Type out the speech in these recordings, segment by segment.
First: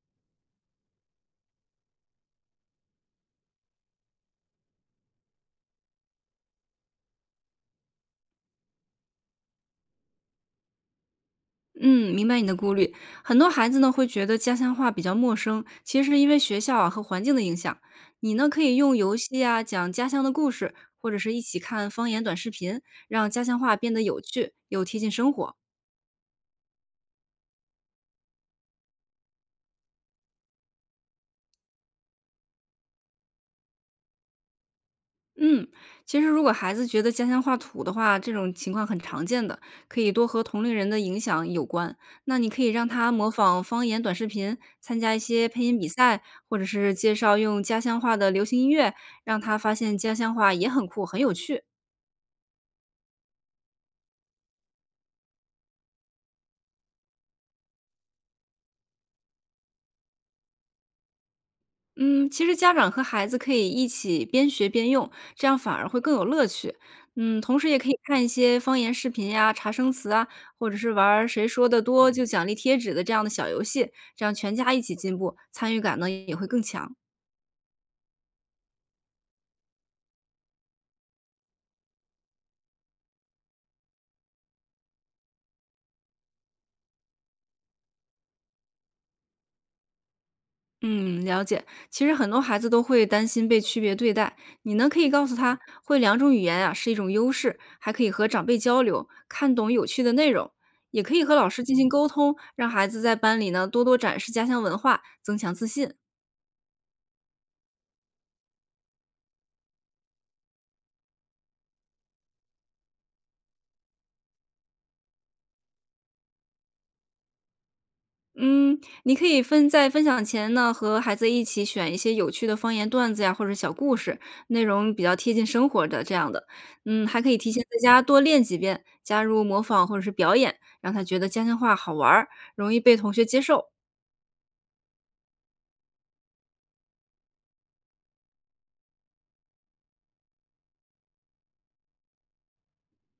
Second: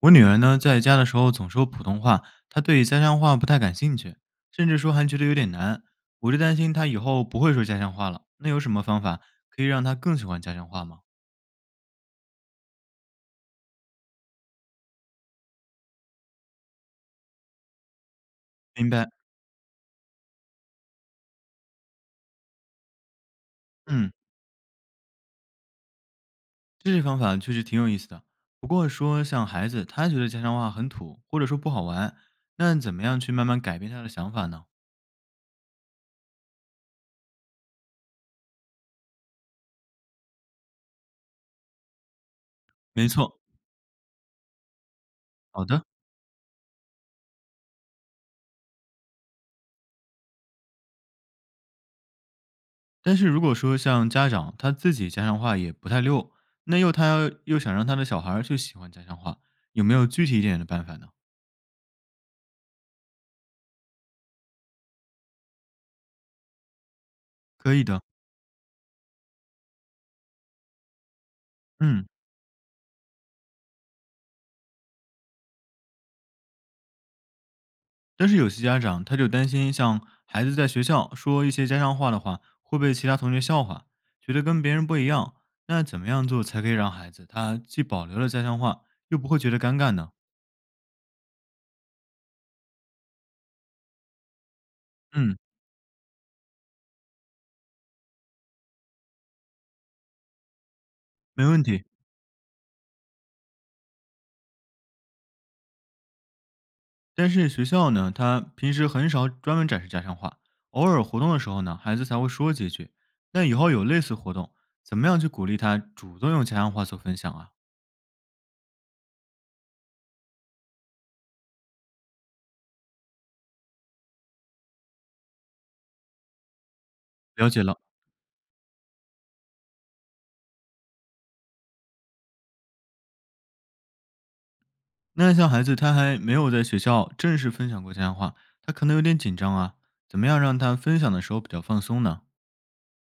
我女儿呢，在家的时候总说普通话，她对家乡话不太感兴趣，甚至说还觉得有点难。我就担心她以后不会说家乡话了。那有什么方法可以让她更喜欢家乡话吗？嗯，明白你的顾虑。很多孩子呢会觉得家乡话比较陌生，其实是因为学校啊和环境的影响。你呢可以明用白。游戏啊讲家乡的故事，或者是一起看方言短视频，让家乡话变得嗯，有趣又贴近生活。这些方法确实挺有意思的。不过说像孩子，他觉得家乡话很土，或者说不好玩，那怎么样去慢慢改变他的想法呢？嗯，其实如果孩子觉得家乡话土的话，这种情况很常见的，可以多和同龄人的影响有关。那你可以让没他模错，仿方言短视频，参加一些配好音的。比赛，或者是介绍用家乡话的流行音乐，让他发现家乡话也很酷，很有趣。但是如果说像家长他自己家乡话也不太溜，那又他想让他的小孩儿去喜欢家乡话，有没有具体一点的办法呢？嗯，其实家长和孩子可以一起边学边用，这样反而会更有乐趣。嗯，同时可也以可以的。看一些方言视频呀、查生词啊，或者是玩儿谁说的嗯，多就奖励贴纸的这样的小游戏，这样全家一起进步，参与感呢也会更强。但是有些家长他就担心，像孩子在学校说一些家乡话的话，会被其他同学笑话，觉得跟别人不一样。那怎么样做才可以让孩子他既保留了家乡话，又不会觉得尴尬呢？嗯，了解。其实很多孩子都会担心被区别对待，你呢可以告诉嗯，他，会两种语言啊是一种优势，还可以和长辈交流，看懂有趣的内容，也可以和没老问师进题。行沟通，让孩子在班里呢多多展示家乡文化，增强自信。但是学校呢，他平时很少专门展示家乡话，偶尔活动的时候呢，孩子才会说几句。那以后有类似活动，怎么样去鼓励他主动用家乡话做分享啊？嗯，你可以分享前呢，和孩子一起选一些有趣的方言段子呀，或者小故事，内容比较贴近生活的这样的。嗯，还可以了提前解了。在家多练几遍，加入模仿或者是表演，让他觉得家乡话好玩儿，容易被同学接受。那像孩子他还没有在学校正式分享过家乡话，他可能有点紧张啊。怎么样让他分享的时候比较放松呢？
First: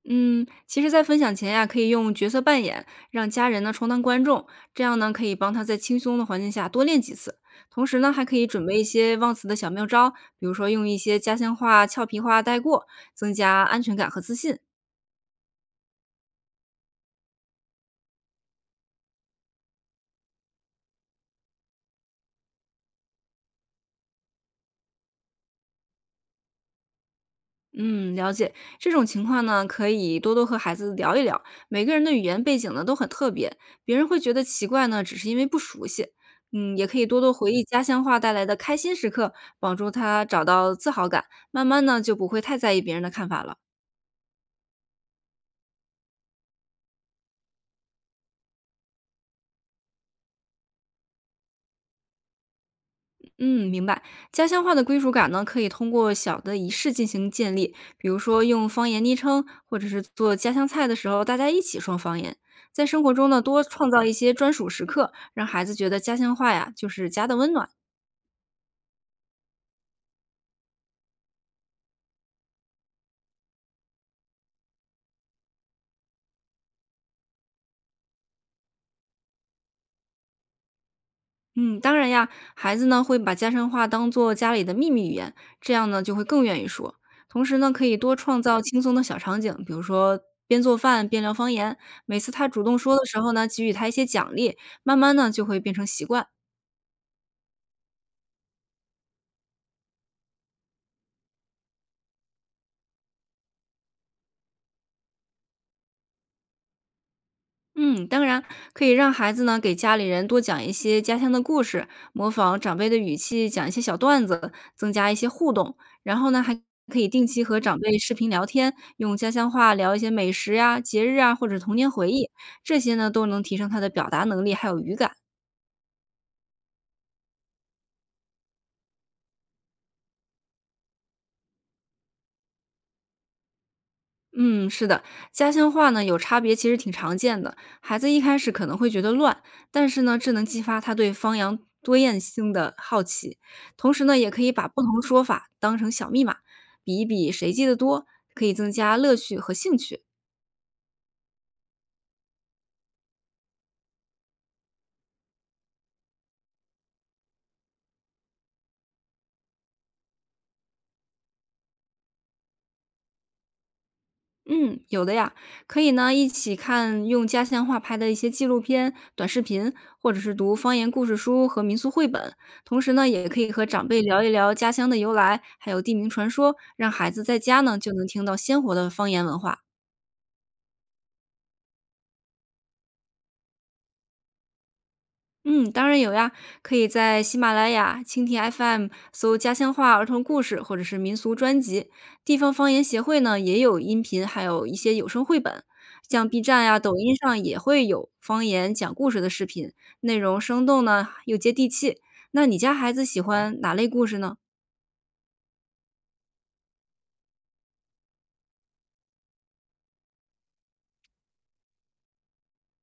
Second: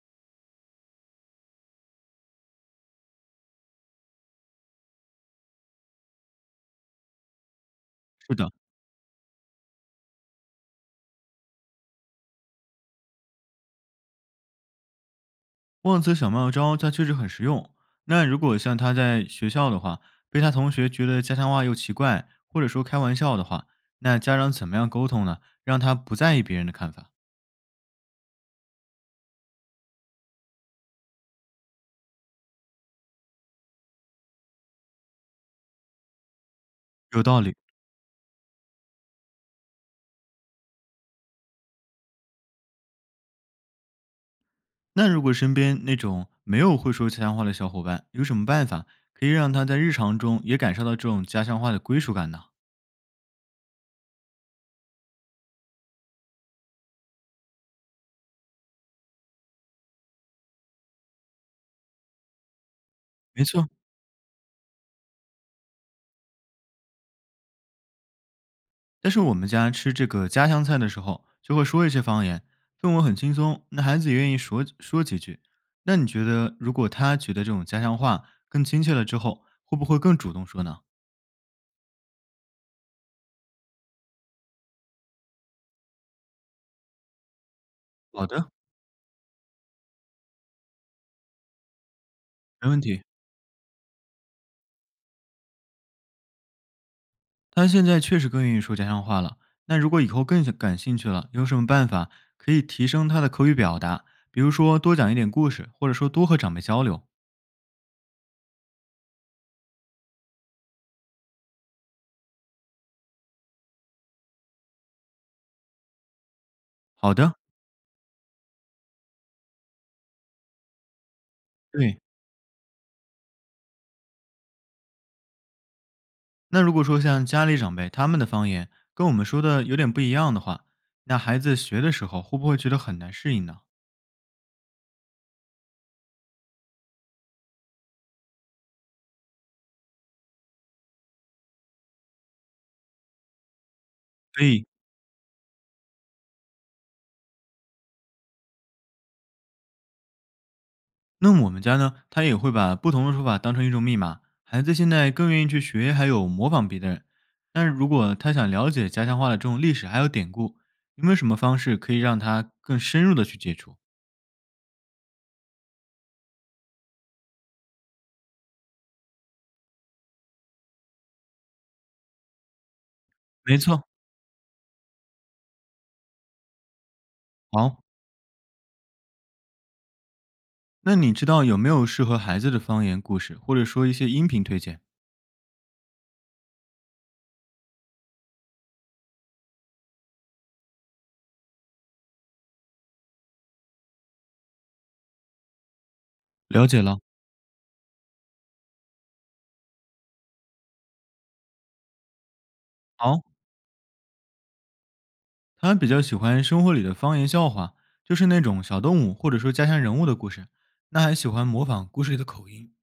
嗯，其实，在分享前呀，可以用角色扮演，让家人呢充当观众，这样呢可以帮他在轻松的环境下多练几次。同时呢，还可是以的。准备一些忘词的小妙招，比如说用一些家乡话、俏皮话带过，增加安全感和自信。忘词小妙招它确实很实用。那如果像他在学校的话，被他同学觉得家乡话又奇怪，或者说开玩笑的话，那家长怎么样沟通呢？让他不在意别人的看法。嗯，了解。这种情况呢，可以多多和孩子聊一聊。每个人的语言背景呢都很特别，别人会觉得奇怪呢，只是因为不熟悉。嗯，也可以多有多道回理。忆家乡话带来的开心时刻，帮助他找到自豪感，慢慢呢就不会太在意别人的看法了。那如果身边那种没有会说家乡话的小伙伴，有什么办法可以让他在日常中也感受到这种家乡话的归属感呢？嗯，明白。家乡话的归属感呢，可以通过小的仪式进行建立，比如说用方言昵称，或者是做家乡菜的时候，大家一起说方言。在生活中呢，没多错，创造一些专属时刻，让孩子觉得家乡话呀就是家的温暖。但是我们家吃这个家乡菜的时候，就会说一些方言，氛围很轻松，那孩子也愿意说几句。那你觉得，如果他觉得这种家乡话更亲切了之后，会不会更主动说呢？嗯，当然呀，孩子呢会把家乡话当做家里的秘密语言，这样呢就会更愿意说。同时呢，可以多好创的，造轻松的小场景，比如说边做饭边聊方言。每次他主没动问说题。的时候呢，给予他一些奖励，慢慢呢就会变成习惯。他现在确实更愿意说家乡话了。那如果以后更想感兴趣了，有什么办法可以提升他的口语表达？比如说多讲一点故事，或者说多和长辈交流。嗯，当然可以让孩子呢给家里人多讲一些家乡的故事，模仿长辈的语气讲一些小段子，增加一些互动。然后呢，还可以好定的，期和长辈视频聊天，用家乡话聊一些美食呀、节日啊，或者童年对，回忆，这些呢都能提升他的表达能力还有语感。那如果说像家里长辈他们的方言跟我们说的有点不一样的话，那孩子学的时候会不会觉得很难适应呢？嗯，是的，家乡话呢有差别，其实挺常见的。孩子一开始可能会觉得乱，但是呢，这能激发他对方言多样性的好奇。同时呢，也可所以以，把不同说法当成小密码，比一比谁记得多，可以增加乐趣和兴趣。那我们家呢，他也会把不同的说法当成一种密码。孩子现在更愿意去学，还有模仿别的人。但是如果他想了解家乡话的这种历史还有典故，有没有什么方式可以让他更深入的去接触？嗯，有的呀，可以呢一起看用家乡话拍的一些纪录片、短视频，或者是读方言故事书和民俗绘本。同时呢，也可以没和错，长辈聊一聊家乡的由来，还有地名传说，让孩子在家呢好，就能听到鲜活的方言文化。那你知道有没有适合孩子的方言故事，或者说一些音频推荐？嗯，当然有呀，可以在喜马拉雅、蜻蜓 FM 搜“家乡话儿童故事”或者是民俗专辑。地方方言协会呢也有音频，还有一些有声绘本。像 B 站了呀、解抖了，音上也会有方言讲故事的视频，内容生动呢又接地气。那你家孩子喜好。欢哪类故事呢？他们比较喜欢生活里的方言笑话，就是那种小动物或者说家乡人物的故事。那还喜欢模仿故事里的口音。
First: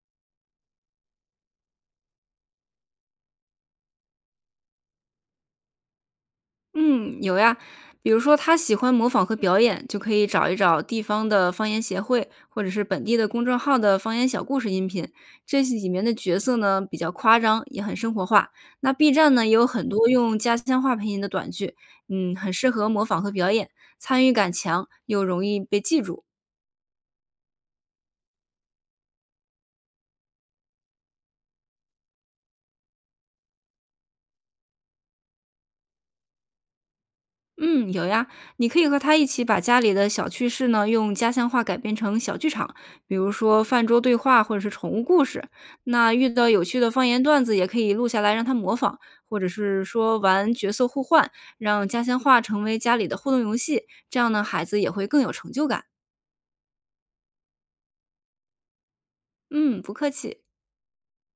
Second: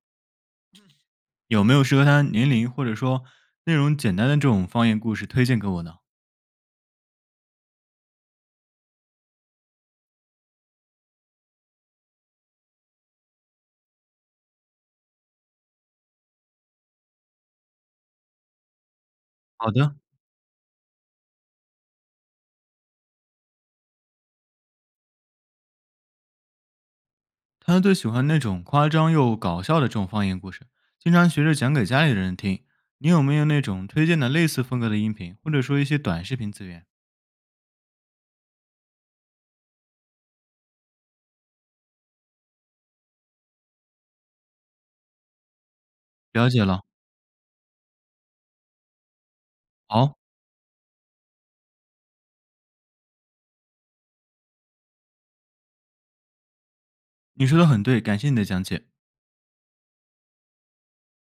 有没有适合他年龄或者说内容简单的这种方言故事推荐给我呢？嗯，有呀，比如说他喜欢模仿和表演，就可以找一找地方的方言协会，或者是本地的公众号的方言小故事音频。这些里面的角色呢比较夸张，也很生活化。那 B 站呢也有好很的，多用家乡话配音的短剧，嗯，很适合模仿和表演，参与感强，又容易被记住。他最喜欢那种夸张又搞笑的这种方言故事，经常学着讲给家里的人听。你有没有那种推荐的类似风格的音频，或者说一些短视频资源？嗯，有呀，你可以和他一起把家里的小趣事呢，用家乡话改编成小剧场，比如说饭桌对话或者是宠物故事。那遇到了有解趣了，的方言段子，也可以录下来让他模仿，或者是说好，玩角色互换，让家乡话成为家里的互动游戏。这样呢，孩子也会更有成就感。你说的很对，感谢你的讲解。嗯，不客气。